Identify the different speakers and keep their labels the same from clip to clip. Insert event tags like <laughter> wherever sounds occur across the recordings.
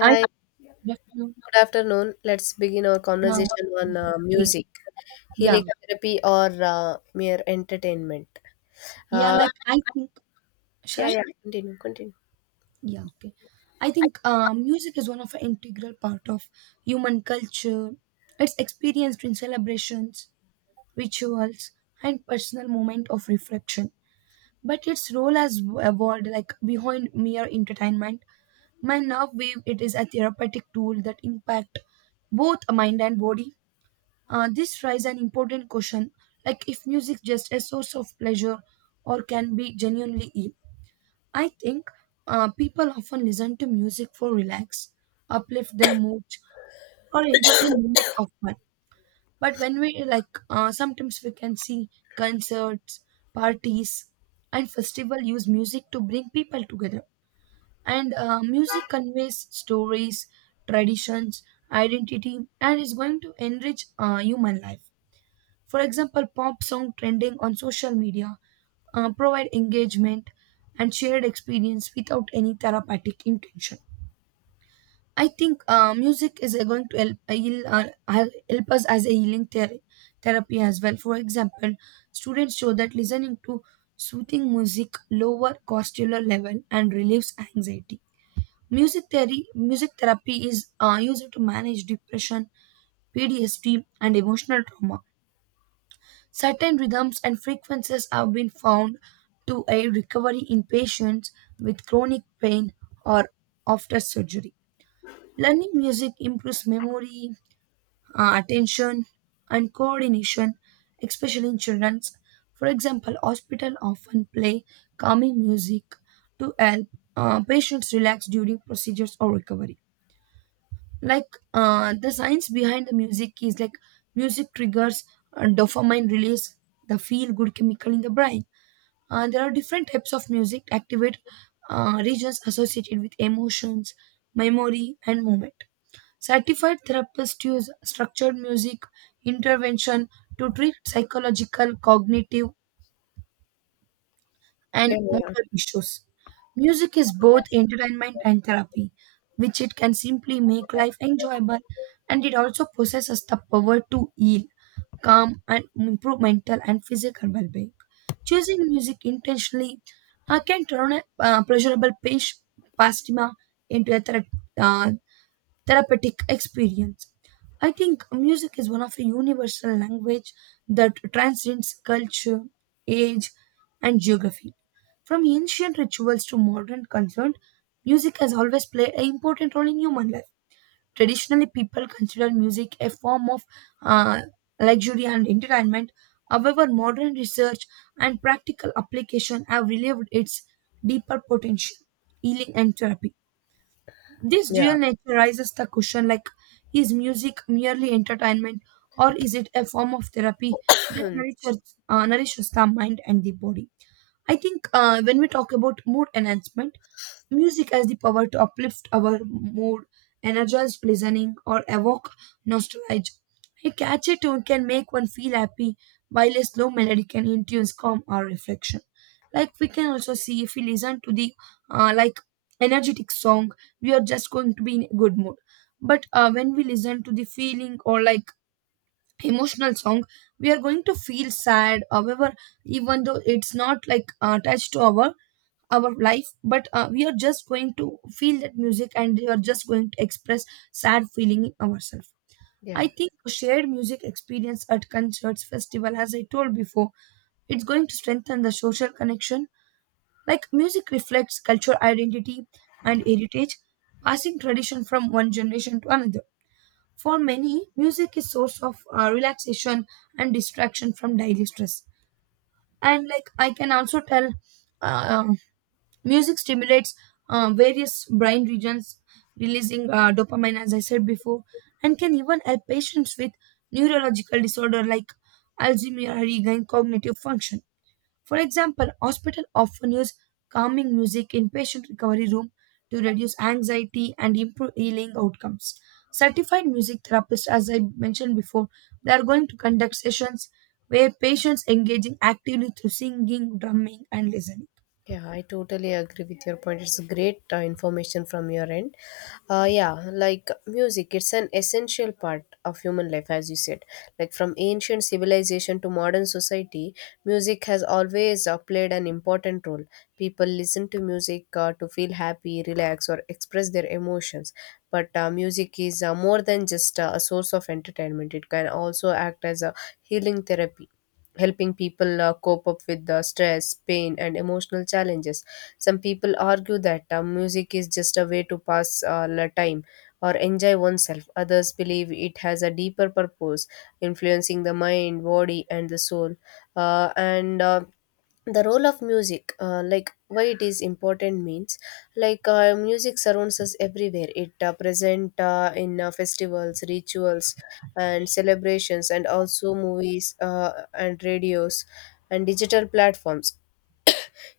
Speaker 1: I
Speaker 2: good
Speaker 1: Good afternoon.
Speaker 2: afternoon. Let's begin our
Speaker 1: Uh,
Speaker 2: conversation on
Speaker 1: yeah, okay.
Speaker 2: music,
Speaker 1: Yeah.
Speaker 2: healing therapy, or mere entertainment.
Speaker 1: Yeah,
Speaker 2: Uh,
Speaker 1: like I think should
Speaker 2: yeah,
Speaker 1: I?
Speaker 2: yeah, continue.
Speaker 1: Yeah, okay. I think music is one of an integral part of human culture. It's experienced in celebrations, rituals, and personal moment of reflection. But its role has evolved like behind mere entertainment. By now wave it is a therapeutic tool that impact both mind and body. This raises an important question like if music just a source of pleasure or can be genuinely ill. I think people often listen to music for relax, uplift their moods, or enjoy a moment of fun. But when we like, sometimes we can see concerts, parties, and festival use music to bring people together. And music conveys stories, traditions, identity, and is going to enrich human life. For example, pop song trending on social media provide engagement and shared experience without any therapeutic intention. I think music is going to help, help us as a healing therapy as well. For example, students show that listening to soothing music lower cortisol level and relieves anxiety. Music theory, music therapy is used to manage depression, PTSD, and emotional trauma. Certain rhythms and frequencies have been found to aid recovery in patients with chronic pain or after surgery. Learning music improves memory, attention, and coordination, especially in children. For example, hospitals often play calming music to help patients relax during procedures or recovery. Like the science behind the music is like music triggers dopamine release, the feel good chemical in the brain. There are different types of music activate regions associated with emotions, memory and movement. Certified therapists use structured music intervention to treat psychological, cognitive, and
Speaker 2: Yeah,
Speaker 1: motor issues. Music is both entertainment and therapy, which it can simply make life enjoyable, and it also possesses the power to heal, calm, and improve mental and physical well being. Choosing music intentionally can turn a pastima into a uh, therapeutic experience. I think music is one of a universal language that transcends culture, age, and geography. From ancient rituals to modern concern, music has always played an important role in human life. Traditionally, people considered music a form of uh, luxury and entertainment. However, modern research and practical application have revealed its deeper potential, healing and therapy. This dual
Speaker 2: yeah.
Speaker 1: nature raises the question like, is music merely entertainment or is it a form of therapy that
Speaker 2: Yeah,
Speaker 1: nourishes the mind and the body? I think when we talk about mood enhancement, music has the power to uplift our mood, energize listening, or evoke nostalgia. A catchy tune can make one feel happy, while a slow melody can induce calm or reflection. Like we can also see if we listen to the like energetic song, we are just going to be in a good mood. But when we listen to the feeling or like emotional song, we are going to feel sad. However, even though it's not like attached to our life, but we are just going to feel that music and we are just going to express sad feeling in ourselves. I
Speaker 2: <clears throat> yeah.
Speaker 1: think shared music experience at concerts festival, as I told before, it's going to strengthen the social connection. Like music reflects cultural identity and heritage, passing tradition from one generation to another. For many, music is source of relaxation and distraction from daily stress. And like I can also tell, uh, music stimulates various brain regions, releasing dopamine, as I said before, and can even help patients with neurological disorder like Alzheimer's regain cognitive function. For example, hospital often use calming music in patient recovery room to reduce anxiety and improve healing outcomes. Certified music therapists, as I mentioned before, they are going to conduct sessions where patients engaging actively through singing, drumming, and listening.
Speaker 2: Yeah, I totally agree with your point. It's great information from your end. Yeah, like music, it's an essential part of human life, as you said. Like from ancient civilization to modern society, music has always played an important role. People listen to music to feel happy, relax, or express their emotions. But music is more than just a source of entertainment, it can also act as a healing therapy, helping people cope up with the stress, pain, and emotional challenges. Some people argue that music is just a way to pass the time or enjoy oneself. Others believe it has a deeper purpose, influencing the mind, body, and the soul. And The role of music, like why it is important, means like music surrounds us everywhere. It present in festivals, rituals, and celebrations, and also movies and radios and digital platforms.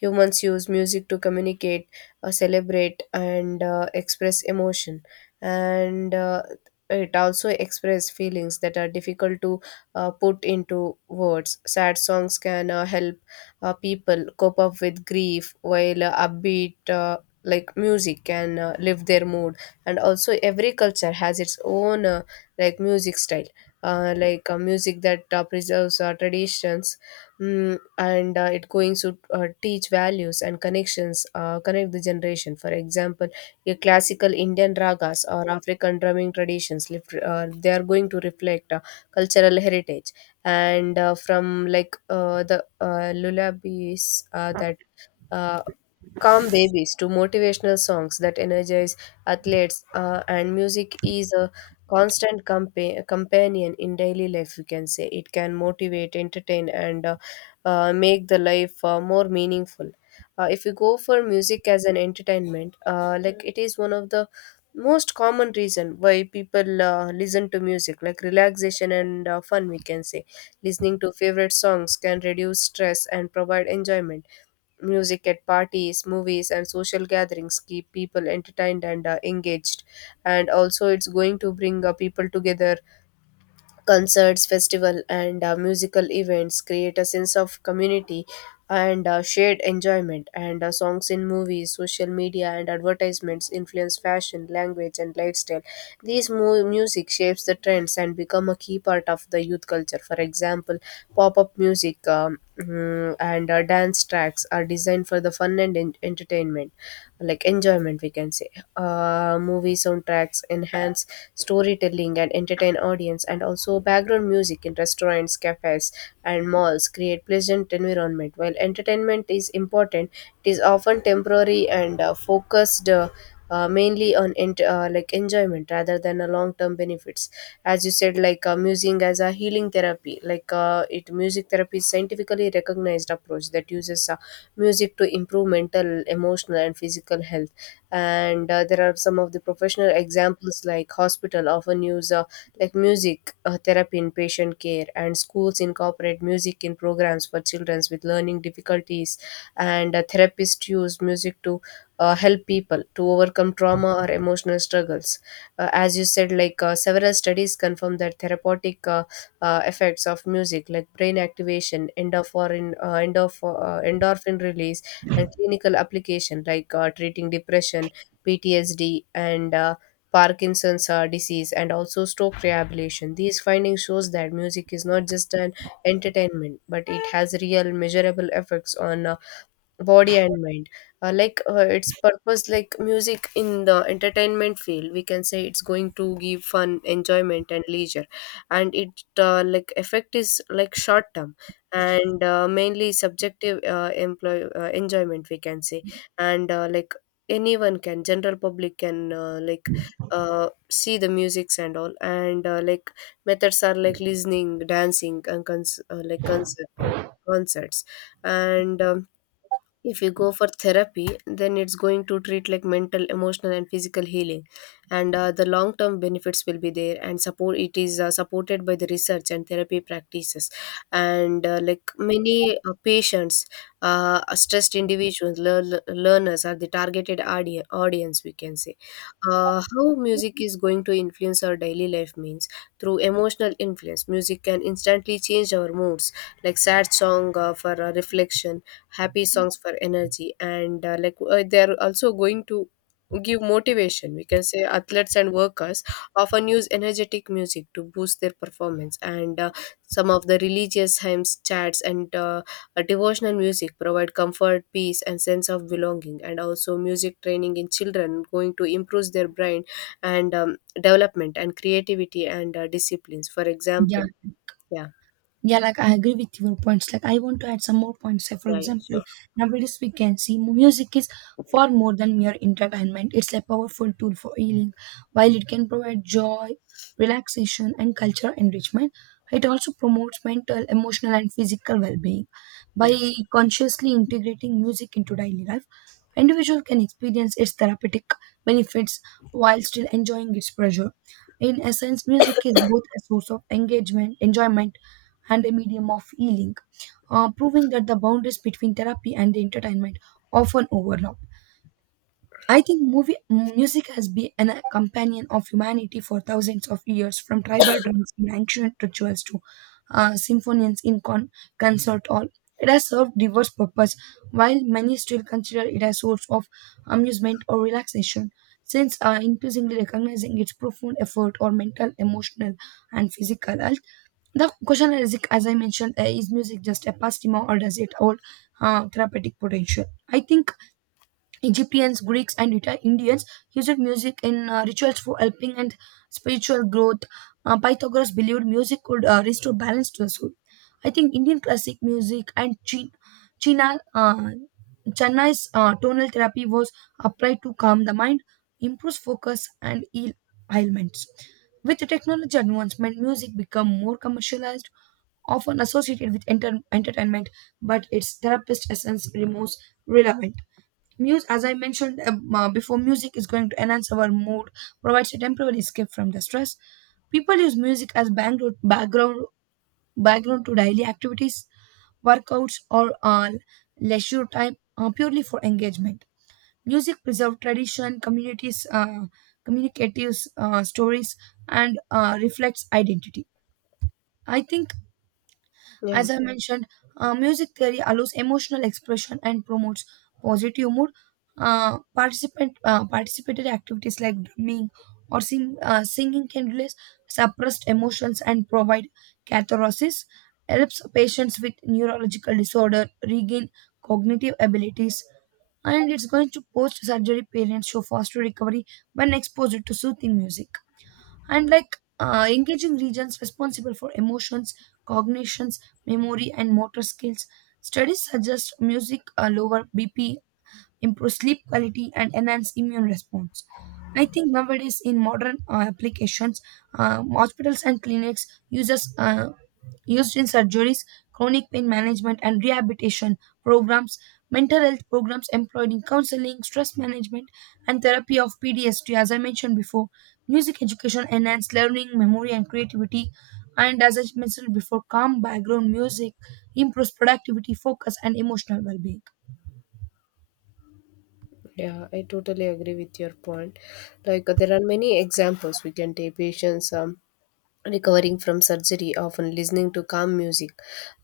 Speaker 2: Humans use music to communicate, celebrate, and express emotion. And It also express feelings that are difficult to put into words. Sad songs can help people cope up with grief, while upbeat like music can lift their mood. And also, every culture has its own like music style. Like music that preserves our traditions. Mm, and It going to teach values and connections, connect the generation. For example, your classical Indian ragas or African drumming traditions, they are going to reflect cultural heritage. And From like the lullabies that. Uh, calm babies to motivational songs that energize athletes, and music is a constant companion in daily life, we can say. It can motivate, entertain, and make the life more meaningful. If you go for music as an entertainment, like it is one of the most common reason why people listen to music, like relaxation and fun, we can say. Listening to favorite songs can reduce stress and provide enjoyment. Music at parties, movies, and social gatherings keep people entertained and engaged. And also, it's going to bring people together. Concerts, festival, and musical events create a sense of community and shared enjoyment. And Songs in movies, social media, and advertisements influence fashion, language, and lifestyle. These music shapes the trends and become a key part of the youth culture. For example, pop-up music, mm, and dance tracks are designed for the fun and entertainment, like enjoyment, we can say. Movie soundtracks enhance storytelling and entertain audience, and also background music in restaurants, cafes, and malls create pleasant environment. While entertainment is important, it is often temporary and focused mainly on like enjoyment rather than a long term benefits. As you said, like musing as a healing therapy, like it music therapy is scientifically recognized approach that uses music to improve mental, emotional, and physical health. And There are some of the professional examples, like hospital often use like music therapy in patient care, and schools incorporate music in programs for children with learning difficulties, and therapists use music to help people to overcome trauma or emotional struggles. As you said, like several studies confirm that therapeutic, effects of music like brain activation, endorphin release, and clinical application like treating depression, PTSD, and Parkinson's disease, and also stroke rehabilitation. These findings shows that music is not just an entertainment, but it has real measurable effects on body and mind. Like its purpose, like music in the entertainment field, we can say it's going to give fun, enjoyment, and leisure. And it, like effect is like short term and mainly subjective, employ enjoyment, we can say. And Like anyone can, general public can like see the musics and all. And Like methods are like listening, dancing, and concerts. And If you go for therapy, then it's going to treat like mental, emotional, and physical healing, and the long term benefits will be there, and support, it is supported by the research and therapy practices. And Like many patients, stressed individuals, learners are the targeted audience, we can say. How music is going to influence our daily life means through emotional influence. Music can instantly change our moods, like sad song for reflection, happy songs for energy, and like they're also going to give motivation, we can say. Athletes and workers often use energetic music to boost their performance, and some of the religious hymns, chants, and devotional music provide comfort, peace, and sense of belonging. And also, music training in children going to improve their brain and, development, and creativity, and disciplines, for
Speaker 1: Yeah,
Speaker 2: example. Yeah.
Speaker 1: yeah, like I agree with your points. Like I want to add some more points. Like for
Speaker 2: Yeah, yeah,
Speaker 1: example,
Speaker 2: sure.
Speaker 1: nowadays we can see music is far more than mere entertainment. It's a powerful tool for healing. While it can provide joy, relaxation, and cultural enrichment, it also promotes mental, emotional, and physical well-being.
Speaker 2: Yeah.
Speaker 1: By consciously integrating music into daily life, individual can experience its therapeutic benefits while still enjoying its pressure. In essence, music is both a source of engagement, enjoyment, and a medium of healing, proving that the boundaries between therapy and entertainment often overlap. I think movie music has been an companion of humanity for thousands of years, from tribal drums in ancient rituals to symphonies in concert hall. It has served diverse purpose, while many still consider it a source of amusement or relaxation. Since increasingly recognizing its profound effort or mental, emotional, and physical health, the question is, as I mentioned, is music just a pastime or does it hold therapeutic potential? I think Egyptians, Greeks, and Indians used music in rituals for helping and spiritual growth. Pythagoras believed music could restore balance to the soul. I think Indian classic music and China, uh, Chennai's tonal therapy was applied to calm the mind, improve focus, and heal ailments. With the technology advancement, music become more commercialized, often associated with entertainment, but its therapist essence remains relevant. Muse, as I mentioned before, music is going to enhance our mood, provides a temporary escape from the stress. People use music as background to daily activities, workouts, or leisure time purely for engagement. Music preserves tradition, communities, communicative stories, and reflects identity. I think
Speaker 2: Yeah.
Speaker 1: as I mentioned, music theory allows emotional expression and promotes positive mood. Participant Participatory activities like drumming or singing can release suppressed emotions and provide catharsis. Helps patients with neurological disorder regain cognitive abilities, and it's going to post-surgery parents show faster recovery when exposed to soothing music and like engaging regions responsible for emotions, cognitions, memory, and motor skills. Studies suggest music lower BP, improve sleep quality, and enhance immune response. I think nowadays in modern applications, hospitals and clinics uses used in surgeries, chronic pain management and rehabilitation programs, mental health programs employed in counseling, stress management, and therapy of PTSD, as I mentioned before. Music education enhanced learning, memory, and creativity. And as I mentioned before, calm background music improves productivity, focus, and emotional well being.
Speaker 2: Yeah, I totally agree with your point. Like, there are many examples we can take. Patients, recovering from surgery often listening to calm music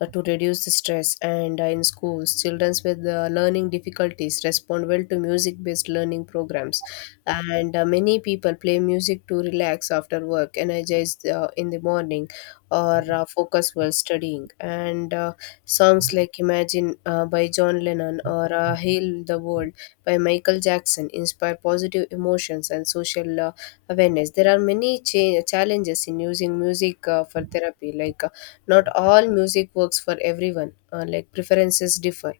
Speaker 2: to reduce the stress, and in schools, children with learning difficulties respond well to music based learning programs, and many people play music to relax after work, energize in the morning, or focus while studying. And Songs like Imagine by John Lennon or Heal the World by Michael Jackson inspire positive emotions and social awareness. There are many challenges in using music for therapy. Like, not all music works for everyone. Like preferences differ.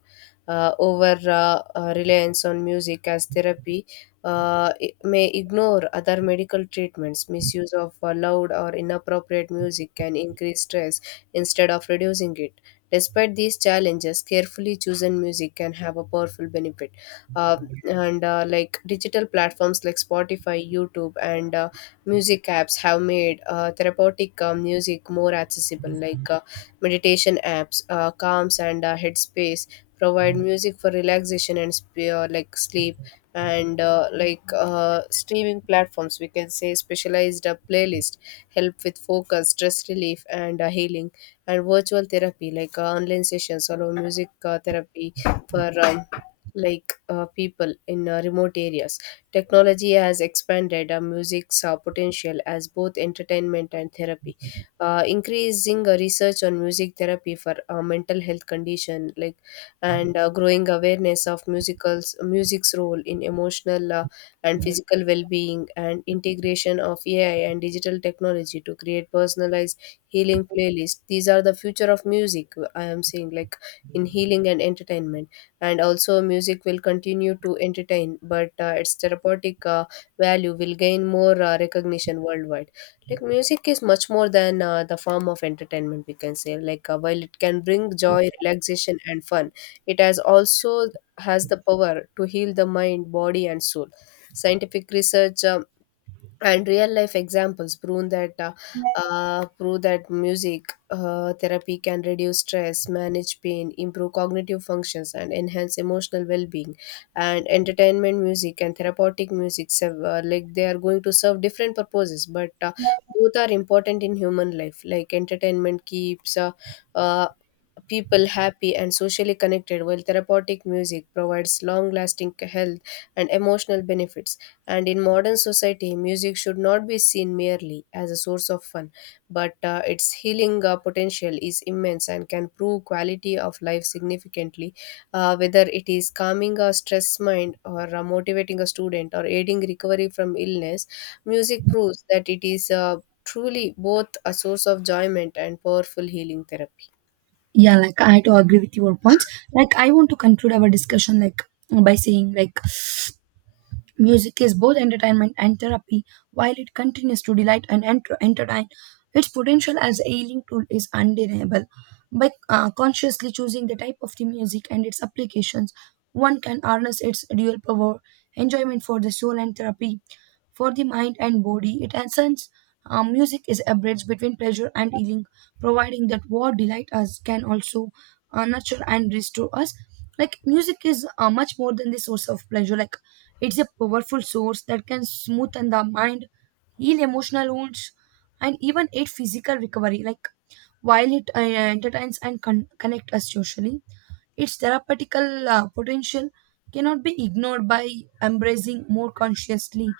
Speaker 2: Over reliance on music as therapy may ignore other medical treatments. Misuse of loud or inappropriate music can increase stress instead of reducing it. Despite these challenges, carefully chosen music can have a powerful benefit. Uh, and Like digital platforms like Spotify, YouTube, and music apps have made therapeutic music more accessible, like meditation apps, Calms, and Headspace provide music for relaxation and like sleep. And Like streaming platforms, we can say, specialized playlist help with focus, stress relief, and healing. And virtual therapy, like online sessions, allow music therapy for, like people in remote areas. Technology has expanded music's potential as both entertainment and therapy, increasing research on music therapy for mental health condition, like, and growing awareness of musicals music's role in emotional and physical well-being, and integration of AI and digital technology to create personalized healing playlists. These are the future of music, I am saying, like in healing and entertainment. And also, music will continue to entertain, but its therapeutic value will gain more recognition worldwide. Like music is much more than the form of entertainment, we can say. Like while it can bring joy, relaxation, and fun, it has the power to heal the mind, body, and soul. Scientific research, and real life examples prove that, prove that music therapy can reduce stress, manage pain, improve cognitive functions, and enhance emotional well-being. And entertainment music and therapeutic music serve, like they are going to serve different purposes, but both are important in human life. Like entertainment keeps uh, people happy and socially connected, while therapeutic music provides long lasting health and emotional benefits. And in modern society, music should not be seen merely as a source of fun, but its healing potential is immense and can prove quality of life significantly, whether it is calming a stressed mind or motivating a student or aiding recovery from illness. Music proves that it is truly both a source of enjoyment and powerful healing therapy.
Speaker 1: Yeah, like I had to agree with your points. Like I want to conclude our discussion like by saying like music is both entertainment and therapy, while it continues to delight and entertain. Its potential as a healing tool is undeniable. By consciously choosing the type of the music and its applications, one can harness its dual power, enjoyment for the soul and therapy for the mind and body. It essence, music is a bridge between pleasure and healing, providing that what delight us can also nurture and restore us. Like music is much more than the source of pleasure. Like it's a powerful source that can smoothen the mind, heal emotional wounds, and even aid physical recovery. Like while it entertains and connect us socially, its therapeutical potential cannot be ignored. By embracing more consciously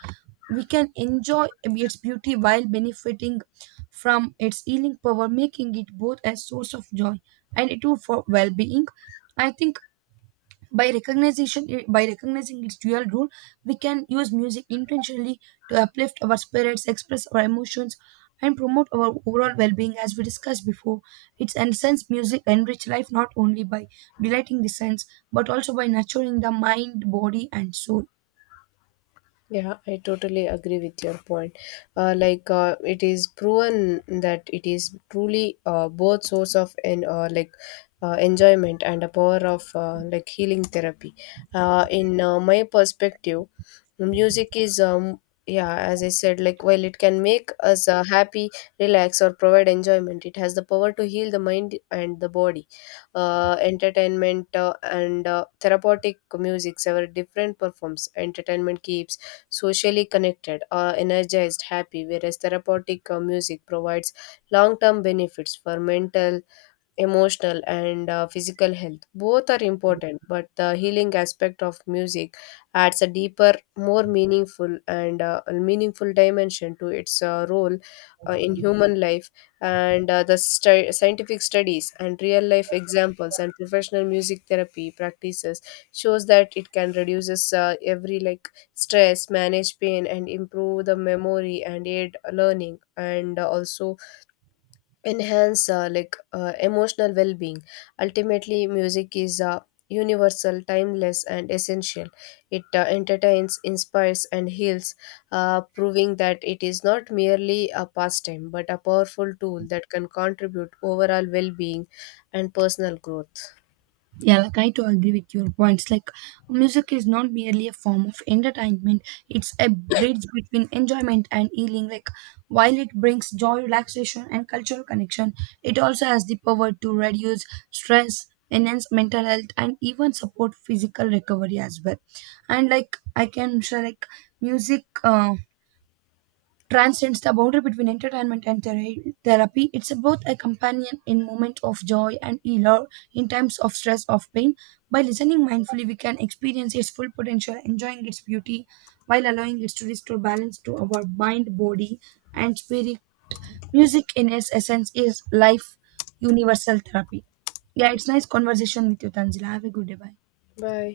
Speaker 1: we can enjoy its beauty while benefiting from its healing power, making it both a source of joy and a tool for well-being. I think by recognizing its dual role, we can use music intentionally to uplift our spirits, express our emotions, and promote our overall well-being. As we discussed before, it's and sense music enrich life not only by delighting the sense, but also by nurturing the mind, body, and soul.
Speaker 2: Yeah, I totally agree with your point. Like it is proven that it is truly both source of an like enjoyment and a power of like healing therapy. In my perspective, music is, yeah, as I said, like while it can make us happy, relax or provide enjoyment, it has the power to heal the mind and the body. Entertainment and therapeutic music several different performs. Entertainment keeps socially connected, energized, happy, whereas therapeutic music provides long term benefits for mental, emotional, and physical health. Both are important, but the healing aspect of music adds a deeper, more meaningful and a meaningful dimension to its role in human life. And The scientific studies and real life examples and professional music therapy practices shows that it can reduces every like stress, manage pain, and improve the memory, and aid learning, and also enhance like emotional well-being. Ultimately, music is universal, timeless, and essential. It entertains, inspires, and heals, proving that it is not merely a pastime but a powerful tool that can contribute overall well-being and personal growth.
Speaker 1: Yeah, like I do agree with your points. Like, music is not merely a form of entertainment, it's a bridge between enjoyment and healing. Like, while it brings joy, relaxation, and cultural connection, it also has the power to reduce stress, enhance mental health, and even support physical recovery as well. And, like, I can share, like, music transcends the boundary between entertainment and therapy. It's both a companion in moments of joy and healer in times of stress or pain. By listening mindfully, we can experience its full potential, enjoying its beauty while allowing it to restore balance to our mind, body, and spirit. Music, in its essence, is life universal therapy. Yeah, it's nice conversation with you, Tanzila. Have a good day. Bye.
Speaker 2: Bye.